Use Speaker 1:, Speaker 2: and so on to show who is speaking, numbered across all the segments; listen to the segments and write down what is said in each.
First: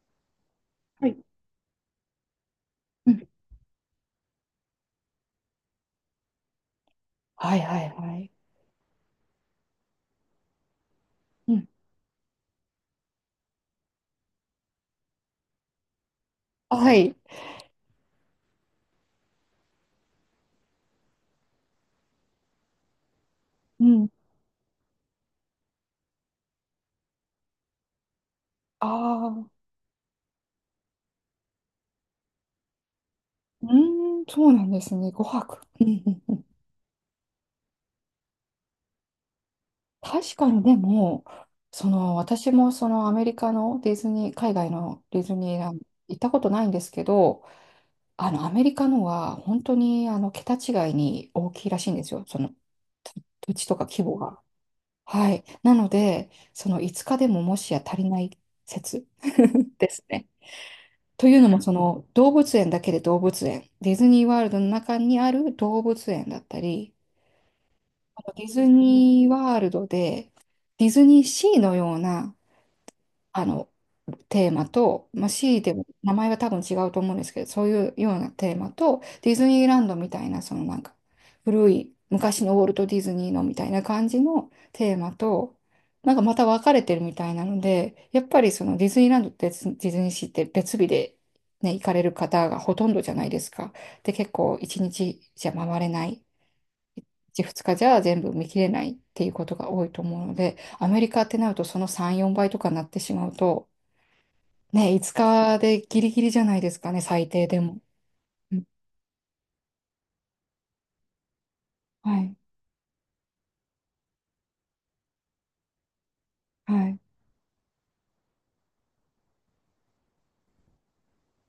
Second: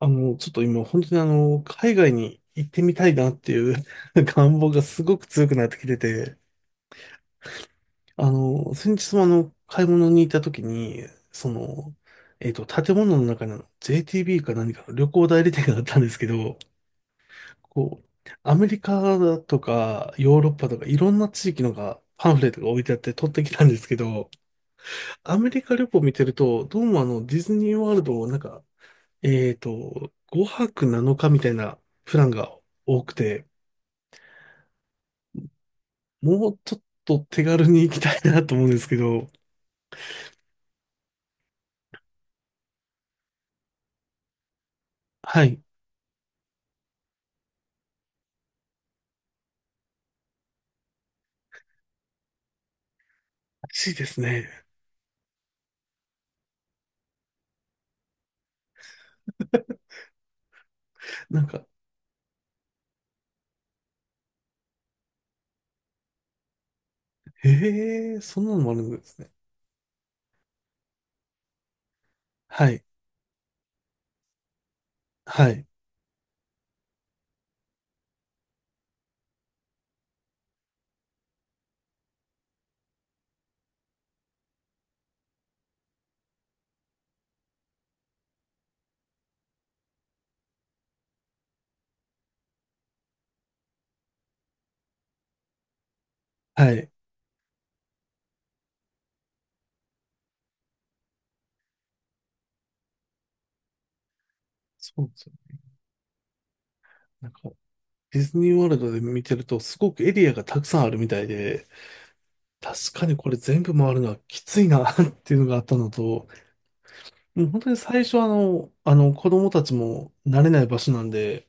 Speaker 1: ちょっと今、本
Speaker 2: は
Speaker 1: 当
Speaker 2: い。
Speaker 1: に海外に行ってみた
Speaker 2: う
Speaker 1: いな
Speaker 2: ん。
Speaker 1: っていう 願望がすごく強くなってきてて、
Speaker 2: はいはいはい。
Speaker 1: 先日も買い物に行った時に、
Speaker 2: うん。
Speaker 1: 建物の中にJTB か何かの旅行代理店があったんですけど、
Speaker 2: はい。
Speaker 1: こう、アメリカだとか、ヨーロッパとか、いろんな地域のが、パンフレットが置いてあって取ってきたんで
Speaker 2: う
Speaker 1: すけ
Speaker 2: ん。
Speaker 1: ど、アメリカ旅行見てると、どうもディズニーワールドをなんか、
Speaker 2: ああ、
Speaker 1: 5泊7日みたいなプランが多くて、
Speaker 2: そうなんですね。5泊。うんうんうん。
Speaker 1: もうちょっと手軽に行きたいなと思うんですけど。
Speaker 2: 確かにでも、私もアメリカのディズニー、海外のディズ
Speaker 1: は
Speaker 2: ニー
Speaker 1: い。
Speaker 2: ランド行ったことないんですけど、アメリカのは本当に桁違いに大きいらしいんですよ。そのと土地
Speaker 1: ら
Speaker 2: とか
Speaker 1: しい
Speaker 2: 規
Speaker 1: で
Speaker 2: 模
Speaker 1: す
Speaker 2: が。
Speaker 1: ね。
Speaker 2: はい。なので、その5日でももしや足りない説 ですね。という
Speaker 1: なん
Speaker 2: のも、
Speaker 1: か、
Speaker 2: 動物園、ディズニーワールドの中にある動物園だったり、
Speaker 1: へえ、
Speaker 2: あと
Speaker 1: そん
Speaker 2: ディ
Speaker 1: なの
Speaker 2: ズ
Speaker 1: もあるんです
Speaker 2: ニー
Speaker 1: ね。
Speaker 2: ワールドで、ディズニーシーのような
Speaker 1: はい。
Speaker 2: あの、テーマと、まあ、
Speaker 1: は
Speaker 2: C
Speaker 1: い。
Speaker 2: でも名前は多分違うと思うんですけど、そういうようなテーマと、ディズニーランドみたいな、古い、昔のウォルト・ディズニーのみたいな感じのテーマと、なんかまた分かれてるみたいなので、やっぱりそのディズニーランドってディズニーシーって別日で、ね、行かれる方がほとんどじゃないですか。で、結構1日じゃ回れない。
Speaker 1: はい。
Speaker 2: 1、2日じゃ全部見切れないっていうことが多いと思うので、アメリカってなるとその3、4倍とかになってしまうと、ね、
Speaker 1: そうで
Speaker 2: 5
Speaker 1: すよ。
Speaker 2: 日でギリギリじゃないですかね、
Speaker 1: な
Speaker 2: 最
Speaker 1: んか、
Speaker 2: 低でも。
Speaker 1: ディズニー
Speaker 2: うん、
Speaker 1: ワールドで見てると、すごくエリアがたくさんあるみたいで、
Speaker 2: はい、
Speaker 1: 確かにこれ全部回るのはきついな っていうのがあったのと、
Speaker 2: はい、
Speaker 1: もう本当に最初は子供たちも慣れない場所なんで、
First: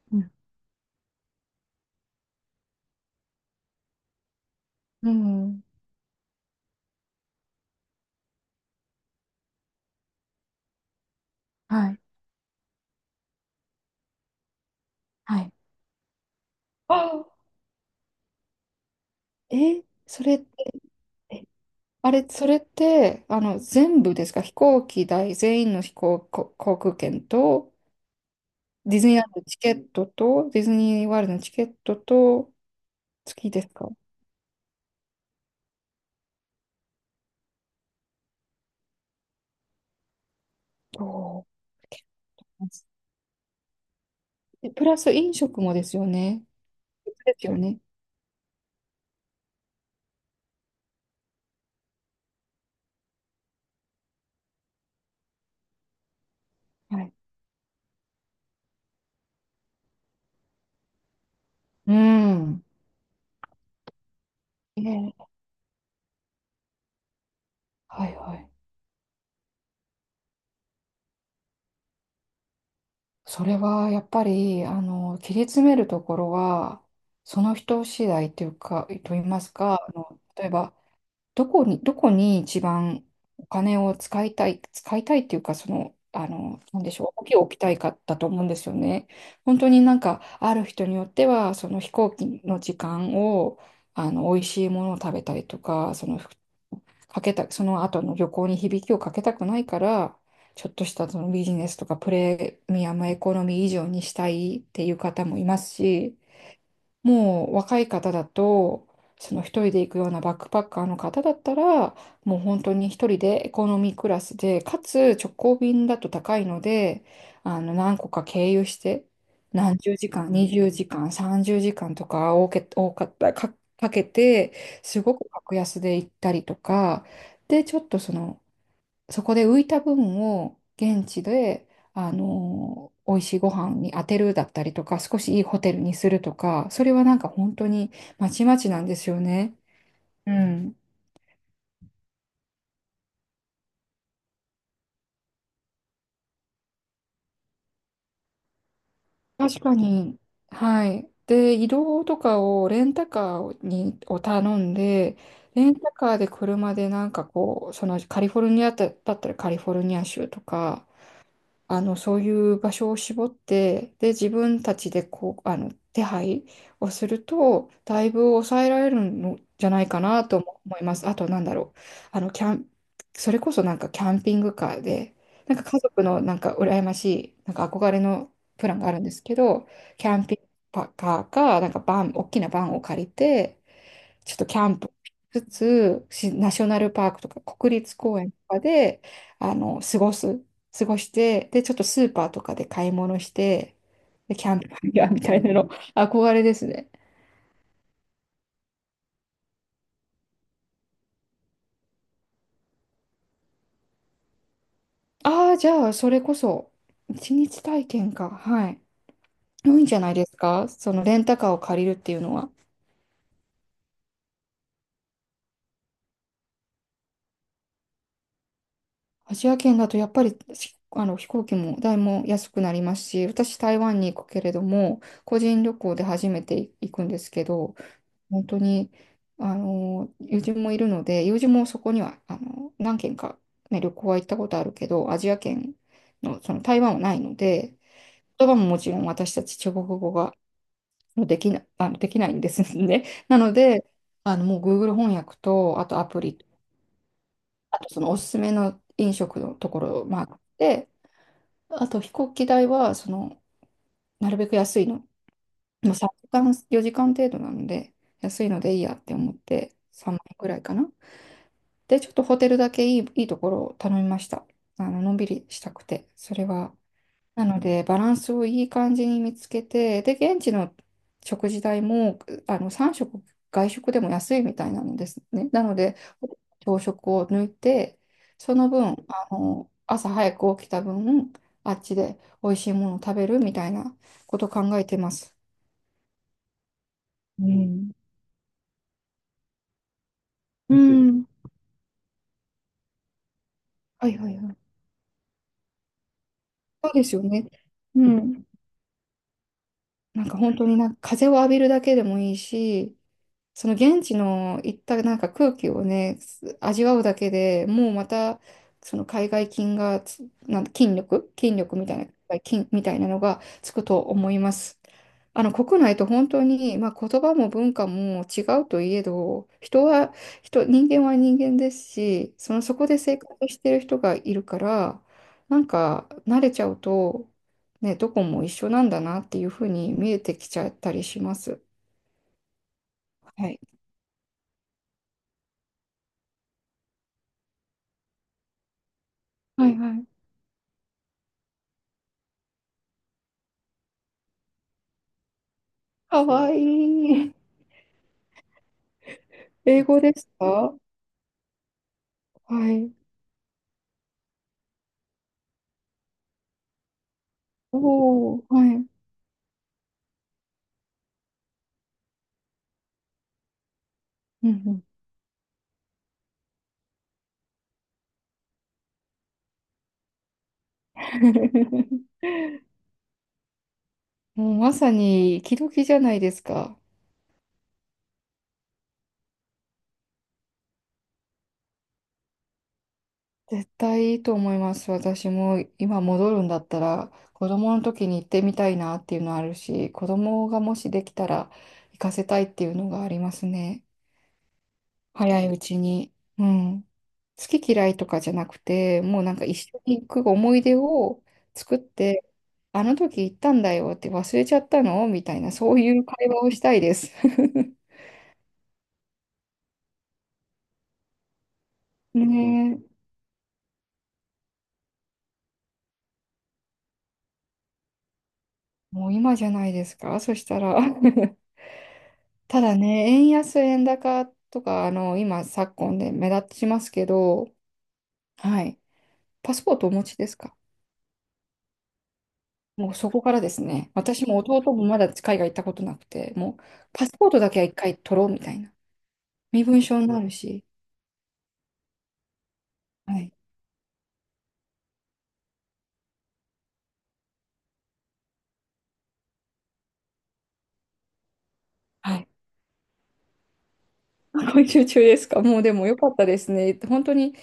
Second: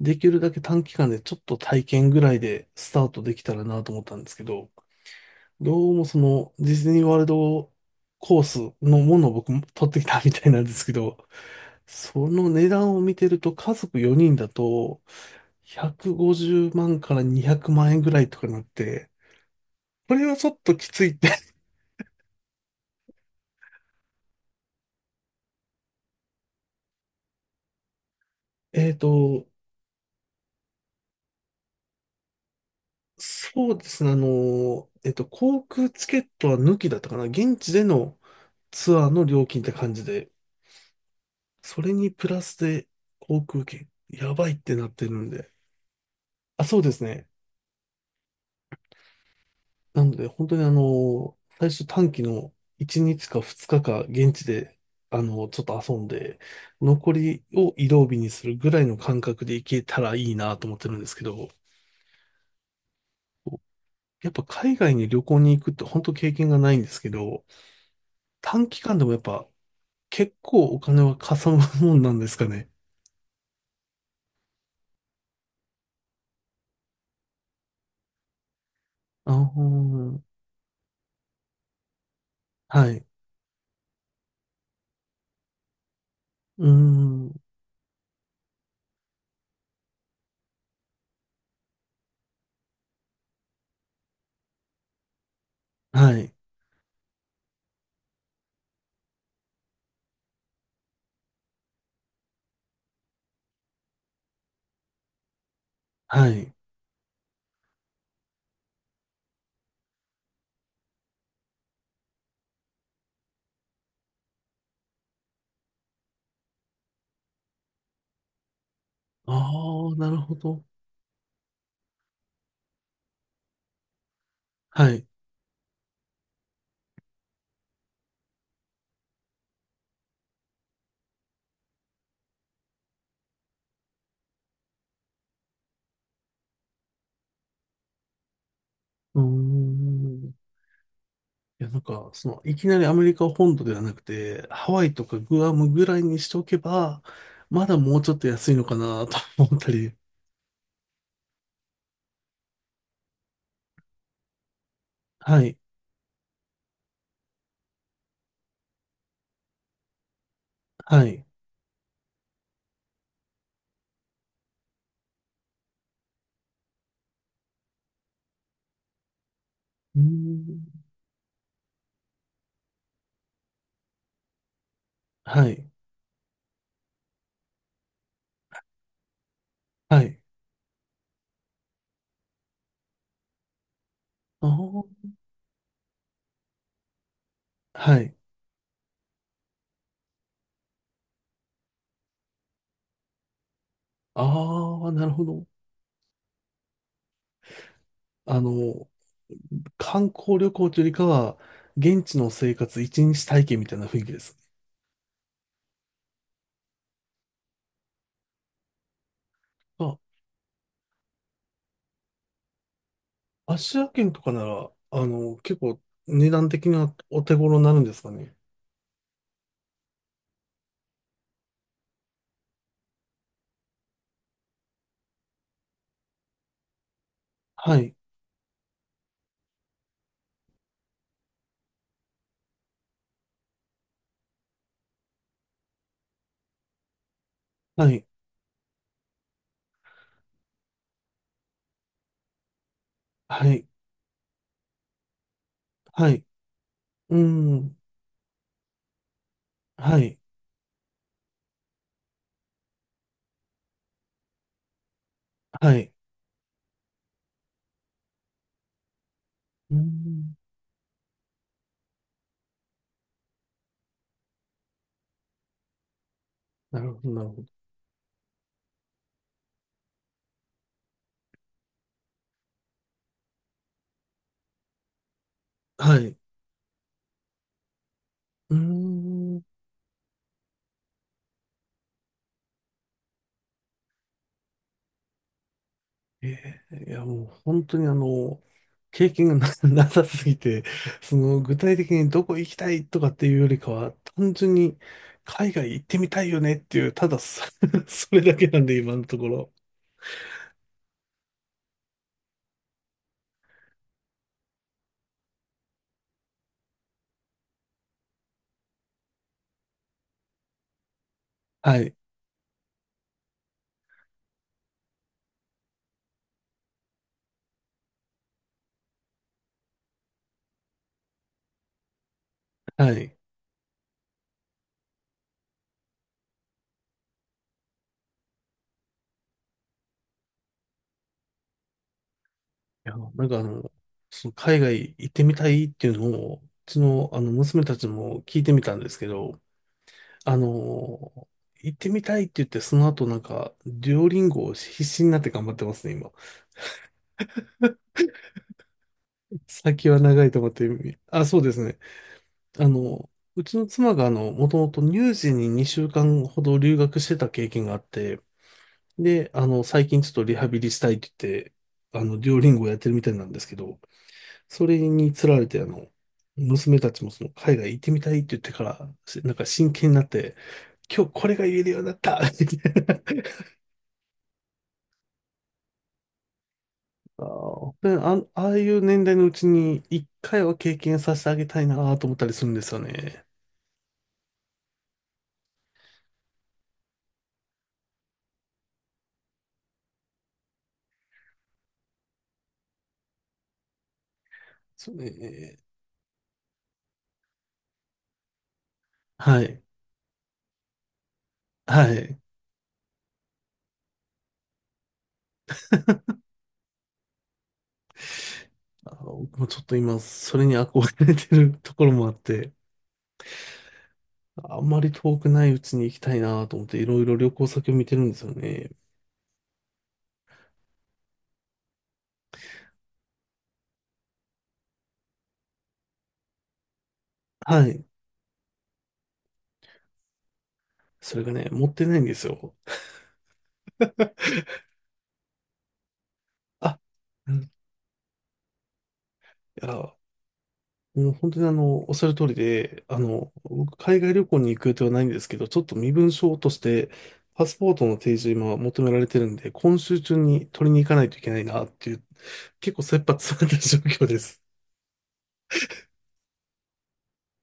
Speaker 1: で
Speaker 2: う
Speaker 1: き
Speaker 2: ん、
Speaker 1: るだけ短期間でちょっと体験ぐらいでスタートできたらなと思ったんですけど、
Speaker 2: うん
Speaker 1: どうもそのディズニーワールドコースのものを僕も取ってきたみたいなんですけど、
Speaker 2: はい、
Speaker 1: その値段を見てると家族4人だと
Speaker 2: はい。
Speaker 1: 150万から
Speaker 2: あ
Speaker 1: 200万円ぐらいとかなって、
Speaker 2: え、
Speaker 1: こ
Speaker 2: そ
Speaker 1: れは
Speaker 2: れっ
Speaker 1: ち
Speaker 2: て、
Speaker 1: ょっときついって
Speaker 2: えあれ、それって、あの、全部ですか？飛行機代、全員の飛行、こ航空券と、
Speaker 1: えっ
Speaker 2: ディズニーランドの
Speaker 1: と、
Speaker 2: チケットと、ディズニーワールドのチケットと、付きです
Speaker 1: そうで
Speaker 2: か？
Speaker 1: すね、航空チケットは抜きだったかな、現地でのツアーの料金って感じで、
Speaker 2: おー
Speaker 1: それにプラスで航空券、やばいっ
Speaker 2: で
Speaker 1: て
Speaker 2: プ
Speaker 1: なっ
Speaker 2: ラ
Speaker 1: てる
Speaker 2: ス
Speaker 1: ん
Speaker 2: 飲
Speaker 1: で。
Speaker 2: 食もですよね。
Speaker 1: あ、そうですね。
Speaker 2: ですよね。
Speaker 1: なので、本当に最初短期の1日か2日か現地で、ちょっと遊んで、
Speaker 2: は
Speaker 1: 残
Speaker 2: い。
Speaker 1: りを移動日にするぐらいの感覚で行けたらいいなと思ってるんですけど、
Speaker 2: うん。
Speaker 1: やっぱ海外に
Speaker 2: え
Speaker 1: 旅
Speaker 2: え、
Speaker 1: 行に行くって本当経験がないんですけど、
Speaker 2: はいはい。
Speaker 1: 短期間でもやっぱ結構お金はかさむもんなんですかね。
Speaker 2: それはやっぱり、あの、切り詰めるところは、その人次第というか、と言いま
Speaker 1: あ
Speaker 2: すか、
Speaker 1: あ、
Speaker 2: 例えば、どこに一
Speaker 1: はい。
Speaker 2: 番お金を使いたい、使いたいっていうか、その、
Speaker 1: うー
Speaker 2: なんでしょう、大きい
Speaker 1: ん。
Speaker 2: 置きたいかだと思うんですよね。本当になんか、ある人によっては、その飛行機の時間を、美味しいものを食べたりとか、その
Speaker 1: はい。
Speaker 2: かけた、その後の旅行に響きをかけたくないから、ちょっとしたそのビジネスとかプレミアムエコノミー以上にしたいっていう方もいますし、
Speaker 1: はい。
Speaker 2: もう若い方だと、その一人で行くようなバックパッカーの方だったら、もう本当に一人でエコノミークラスで、かつ直行便だと高いので、何個か経由して、何
Speaker 1: ああ、
Speaker 2: 十
Speaker 1: な
Speaker 2: 時
Speaker 1: る
Speaker 2: 間、
Speaker 1: ほど。
Speaker 2: 20時間、30時間とか多かった、かけて、
Speaker 1: は
Speaker 2: す
Speaker 1: い。
Speaker 2: ごく格安で行ったりとか、で、ちょっとそこで浮いた分を現地で、美味しいご飯に当てるだったりとか、少しいいホテルにするとか、それはなんか本当にまちまちなんですよ
Speaker 1: うー
Speaker 2: ね。
Speaker 1: ん。
Speaker 2: う
Speaker 1: い
Speaker 2: ん。
Speaker 1: や、なんか、いきなりアメリカ本土ではなくて、ハワイとかグアムぐらいにしておけば、まだもうちょっと安いのかなと思っ
Speaker 2: 確
Speaker 1: た
Speaker 2: か
Speaker 1: り。
Speaker 2: に。はい。で、移動とかをレンタカーにを頼んで、
Speaker 1: はい。
Speaker 2: レンタカーで車でなんかこう、カリフォルニアだったらカリフォルニア州とか、
Speaker 1: はい。
Speaker 2: そういう場所を絞って、で、自分たちでこう、手配をすると、だいぶ抑えられるのじゃない
Speaker 1: う
Speaker 2: か
Speaker 1: ー
Speaker 2: なとも思い
Speaker 1: ん。
Speaker 2: ます。あと、なんだろう。あの、キャン、それこそなんかキャンピングカーで、
Speaker 1: は
Speaker 2: なんか
Speaker 1: い。
Speaker 2: 家族のなんか羨ましい、なんか憧れのプランがあるんですけど、
Speaker 1: は
Speaker 2: キャ
Speaker 1: い。
Speaker 2: ンピングカーか、なんかバン、大きなバンを借りて、ちょっと
Speaker 1: あ
Speaker 2: キャンプ
Speaker 1: ー、
Speaker 2: しつつ、しナショナルパークとか国立
Speaker 1: はい。
Speaker 2: 公園とかで、あの、過ごす、過ごして、で、ちょっとスーパーとかで買い物して、で、キャンプフ
Speaker 1: あ
Speaker 2: ァイ
Speaker 1: あ、な
Speaker 2: ヤー
Speaker 1: る
Speaker 2: み
Speaker 1: ほ
Speaker 2: たい
Speaker 1: ど。
Speaker 2: なの、憧れですね。
Speaker 1: あの、観光旅行というよりかは、現地の生活一日体験みたいな雰囲気です。
Speaker 2: ああ、じゃあ、それこそ、一日体験か。はい。多い
Speaker 1: あ、
Speaker 2: んじゃないですか、そのレンタカーを借りるっていうのは。
Speaker 1: アジア圏とかなら、結構値段的にはお手頃になるんですかね。
Speaker 2: アジア圏だとやっぱりあの飛行機代も安くなりますし、私台湾に行くけれども、個人旅行で初めて行くんですけど、
Speaker 1: はい、
Speaker 2: 本当に、友人もいるので、友人もそこには、何軒か、ね、旅行は行ったことあるけど、アジア圏の、その台湾はないので、
Speaker 1: はい、
Speaker 2: 言葉ももちろん私たち中国語ができないんですね。な
Speaker 1: は
Speaker 2: の
Speaker 1: い、
Speaker 2: で、もう Google 翻訳と、あとア
Speaker 1: は
Speaker 2: プ
Speaker 1: い、
Speaker 2: リ、
Speaker 1: うーん、
Speaker 2: あとそのおすすめの飲食のとこ
Speaker 1: は
Speaker 2: ろを
Speaker 1: い、
Speaker 2: マークして、あと飛行機代は、なるべく安いの、
Speaker 1: は
Speaker 2: も
Speaker 1: い、
Speaker 2: う時間、4時間程度なので、安いのでいいやって思っ
Speaker 1: う
Speaker 2: て、
Speaker 1: ー
Speaker 2: 3万円
Speaker 1: ん、
Speaker 2: くらいかな。で、ちょっとホテルだけいいところを頼みました。のんびりしたくて、それは。
Speaker 1: なるほど、なるほ
Speaker 2: な
Speaker 1: ど。
Speaker 2: ので、バランスをいい感じに見つけて、で、現地の食事代も、3食、外食でも安いみたいなのですね。なので、
Speaker 1: はい、
Speaker 2: 朝食を抜いて、そ
Speaker 1: うー
Speaker 2: の分、
Speaker 1: ん、
Speaker 2: 朝早く起きた分、あっちで美味しいものを食べるみたいなことを考えてます。
Speaker 1: いや、もう
Speaker 2: う
Speaker 1: 本当に
Speaker 2: ん。
Speaker 1: 経験がなさすぎて、
Speaker 2: う
Speaker 1: そ
Speaker 2: ん。
Speaker 1: の具体的にどこ行きたいとかっていうよりかは、
Speaker 2: はいは
Speaker 1: 単
Speaker 2: いは
Speaker 1: 純
Speaker 2: い。
Speaker 1: に海外行ってみたいよねってい
Speaker 2: そ
Speaker 1: う、
Speaker 2: うで
Speaker 1: た
Speaker 2: す
Speaker 1: だ
Speaker 2: よね。
Speaker 1: そ
Speaker 2: う
Speaker 1: れだ
Speaker 2: ん。
Speaker 1: けなんで今のところ。
Speaker 2: なんか本当になんか風を浴びるだけでもいいし、その現地の行ったなんか空気をね、味わうだけでもうまた、その海外菌がつ、なん筋力、筋力
Speaker 1: は
Speaker 2: み
Speaker 1: い、
Speaker 2: たいな、筋みたいなのがつくと思います。あの国内と本当に、まあ、言葉も文化も違うといえど、人は人間は人間ですし、そこ
Speaker 1: は
Speaker 2: で
Speaker 1: い。い
Speaker 2: 生活してる人がいるから、なんか慣れちゃうと、ね、どこも一緒なんだなっていうふうに見えてきちゃったりします。
Speaker 1: や、なんか
Speaker 2: はい。
Speaker 1: その海外行ってみたいっていうのを、うちのあの娘たちも聞いてみたんですけど、
Speaker 2: はいはい、
Speaker 1: あのー行ってみたいって言って、その後なんか、デュオリンゴを必死になって頑張ってますね、今。
Speaker 2: かわいい。英
Speaker 1: 先は
Speaker 2: 語で
Speaker 1: 長
Speaker 2: す
Speaker 1: いと思って。
Speaker 2: か？
Speaker 1: あ、そうですね。あ
Speaker 2: はい。
Speaker 1: の、うちの妻がもともと乳児に2週間ほど留学してた経験があって、
Speaker 2: おお、はい。うん
Speaker 1: で、最近ちょっとリハビリしたいって言って、デュオリンゴをやってるみたいなんですけど、
Speaker 2: う
Speaker 1: それ
Speaker 2: ん。
Speaker 1: につられて、娘たちもその海外行ってみたいって言ってから、なんか真剣になって、今日これが言えるようになっ たって言って。
Speaker 2: もうまさに、時々じゃないですか。
Speaker 1: で、あ、ああいう年代のうちに一回は経験させてあげたいなと思ったりするんですよね。
Speaker 2: 絶対いいと思います。私も今戻るんだったら、子供の時に行ってみたいなっていうのあるし、子供がもしできたら行かせたいっていうのがありますね。
Speaker 1: そう
Speaker 2: 早い
Speaker 1: ね。
Speaker 2: うちに。うん。好き嫌いとかじゃなくて、もうなん
Speaker 1: は
Speaker 2: か一
Speaker 1: い。
Speaker 2: 緒に行く思い出を作っ
Speaker 1: はい。
Speaker 2: て、あの時行ったんだよって忘れちゃったのみたいな、そういう会話をしたいです。
Speaker 1: あの、もうちょっと今、それに憧れてるところもあって、
Speaker 2: ねえ、
Speaker 1: あんまり遠くないうちに行きたいなと思って、いろいろ旅行先を見てるんですよね。
Speaker 2: もう今じゃないですか、そしたら。ただね、円安、円高とか、昨今で目立ちますけど、
Speaker 1: はい。
Speaker 2: はい。パスポートお持ちですか？
Speaker 1: それがね、持ってないんですよ。
Speaker 2: もうそこからですね、私も弟もまだ海外行ったことなくて、もう
Speaker 1: あ、
Speaker 2: パスポー
Speaker 1: う
Speaker 2: ト
Speaker 1: ん、い
Speaker 2: だけは一回取ろうみたいな。身分
Speaker 1: や、
Speaker 2: 証になるし、
Speaker 1: うん、本当におっしゃる通りで、
Speaker 2: はい。
Speaker 1: 僕、海外旅行に行く予定はないんですけど、ちょっと身分証として、パスポートの提示を今求められてるんで、今週中に取りに行かないといけないなっていう、
Speaker 2: はい。
Speaker 1: 結構切羽詰まった状況で す。
Speaker 2: 今週中ですか？もうでも良かったですね。本当に、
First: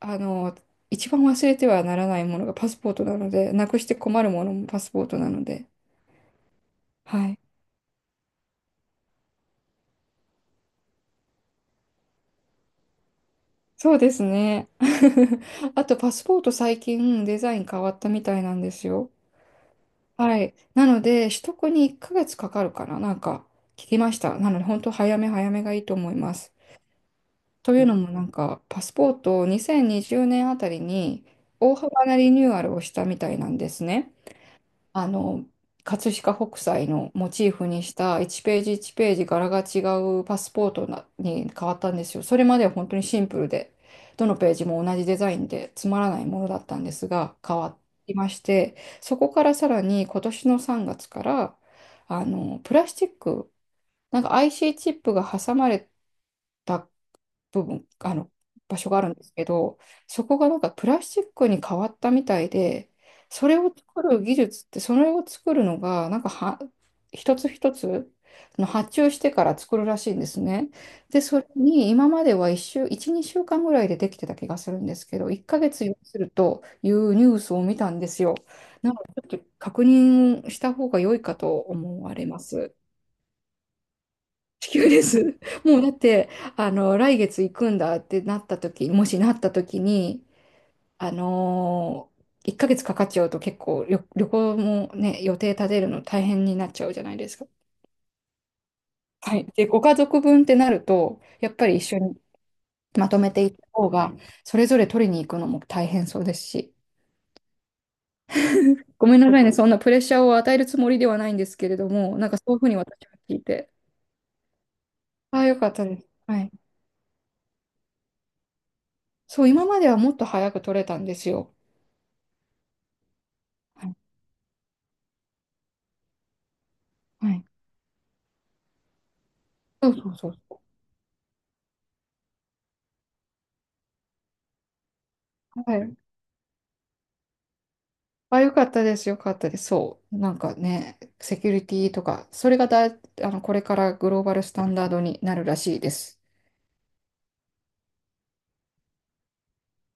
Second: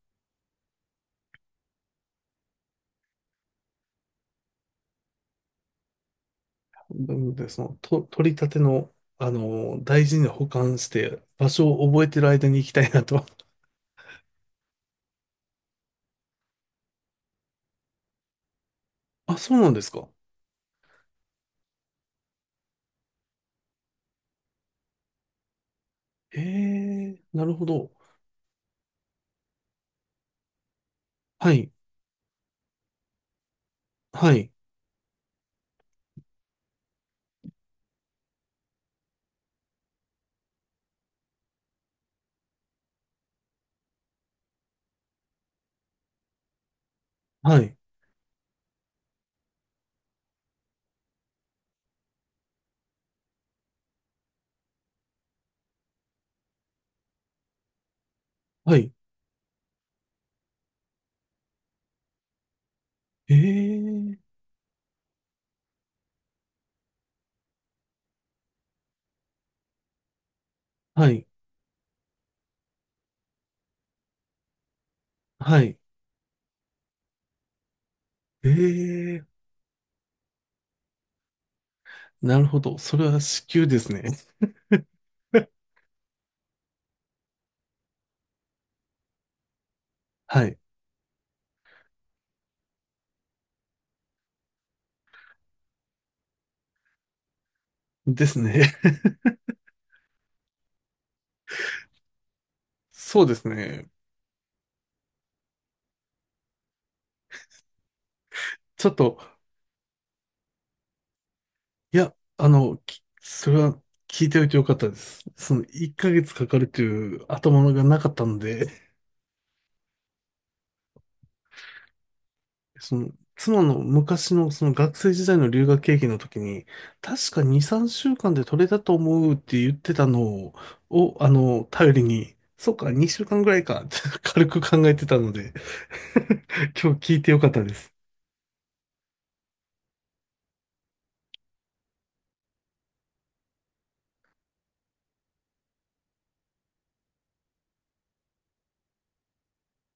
Speaker 2: あの、一番忘れてはならないものがパスポートなので、なくして困るものもパスポートなので。
Speaker 1: な
Speaker 2: は
Speaker 1: の
Speaker 2: い。
Speaker 1: で、取り立ての、大事に保管して、場所を覚えてる間に行きたいなと。
Speaker 2: そうですね。あと、パスポート最近デザイン変わったみたいなんですよ。
Speaker 1: あ、そうなんですか。
Speaker 2: はい。なので、取得に1ヶ月かかるかな、なんか聞きました。なので、本当早め早めがいいと思いま
Speaker 1: へ
Speaker 2: す。
Speaker 1: え、なるほ
Speaker 2: という
Speaker 1: ど。
Speaker 2: のも、なんか、パスポートを2020年あたりに
Speaker 1: はい、
Speaker 2: 大幅なリニューアルをしたみたいなんですね。
Speaker 1: はい、
Speaker 2: あの、葛飾北斎のモチーフにした1ページ1ページ柄が違うパスポートに変わったんですよ。それまでは本当にシンプルで、どのページも同じデザインでつまらないものだったんですが、変
Speaker 1: はい、
Speaker 2: わりまして、そこからさらに今年の3月から、あの、プラスチック、なんか IC チップが挟まれた部分、
Speaker 1: は
Speaker 2: 場所
Speaker 1: い。
Speaker 2: があるんですけど、そこがなんかプラスチックに変わったみたいで、
Speaker 1: へえ、
Speaker 2: それを作るのが、なんかは、一つ一つの発注してから作るらしいんですね。
Speaker 1: は
Speaker 2: で、
Speaker 1: い、
Speaker 2: それに今までは1、2週間ぐらいでできてた気がするんですけど、1
Speaker 1: は
Speaker 2: ヶ
Speaker 1: い。
Speaker 2: 月要するというニュースを見たんですよ。
Speaker 1: へ
Speaker 2: なので、
Speaker 1: え。
Speaker 2: ちょっと確認した方が良いかと思われ
Speaker 1: な
Speaker 2: ま
Speaker 1: るほ
Speaker 2: す。
Speaker 1: ど。それは至急ですね。
Speaker 2: 地球です。もうだって、あの、来月行くんだってなった時、もしなった時に、
Speaker 1: はい。
Speaker 2: あのー、1ヶ月かかっちゃうと結構旅行もね、予定立てるの大変になっちゃうじゃないですか。
Speaker 1: ですね。
Speaker 2: はい。で、ご家族分ってなると、やっぱり一緒に まと
Speaker 1: そう
Speaker 2: め
Speaker 1: で
Speaker 2: てい
Speaker 1: す
Speaker 2: った
Speaker 1: ね。
Speaker 2: 方が、それぞれ取りに行くのも大変そうですし、
Speaker 1: ちょっ
Speaker 2: ご
Speaker 1: と、
Speaker 2: めんなさいね、そんなプレッシャーを与えるつもりではないんですけれど
Speaker 1: いや、
Speaker 2: も、なんかそういうふうに私は聞い
Speaker 1: それ
Speaker 2: て、
Speaker 1: は聞いておいてよかったです。
Speaker 2: ああ、よかった
Speaker 1: 1
Speaker 2: です。
Speaker 1: ヶ月
Speaker 2: は
Speaker 1: か
Speaker 2: い。
Speaker 1: かるという頭がなかったので、
Speaker 2: そう、今まではもっと早く取れたんですよ。
Speaker 1: その、妻の
Speaker 2: はい
Speaker 1: 昔のその学生時代の留学経験の時に、確
Speaker 2: は
Speaker 1: か
Speaker 2: い、
Speaker 1: 2、3週間で取れたと思うって言っ
Speaker 2: そ
Speaker 1: て
Speaker 2: う
Speaker 1: た
Speaker 2: そう
Speaker 1: の
Speaker 2: そう
Speaker 1: を、
Speaker 2: そ
Speaker 1: を頼りに、そっか、2週間ぐらいかって軽く考えてたので
Speaker 2: う。はい。
Speaker 1: 今日聞いてよかったです。
Speaker 2: あ、よかったです。よかったです。そう。なんかね、セキュリティとか、それがだい、あの、これからグローバルスタンダードになるらしいです。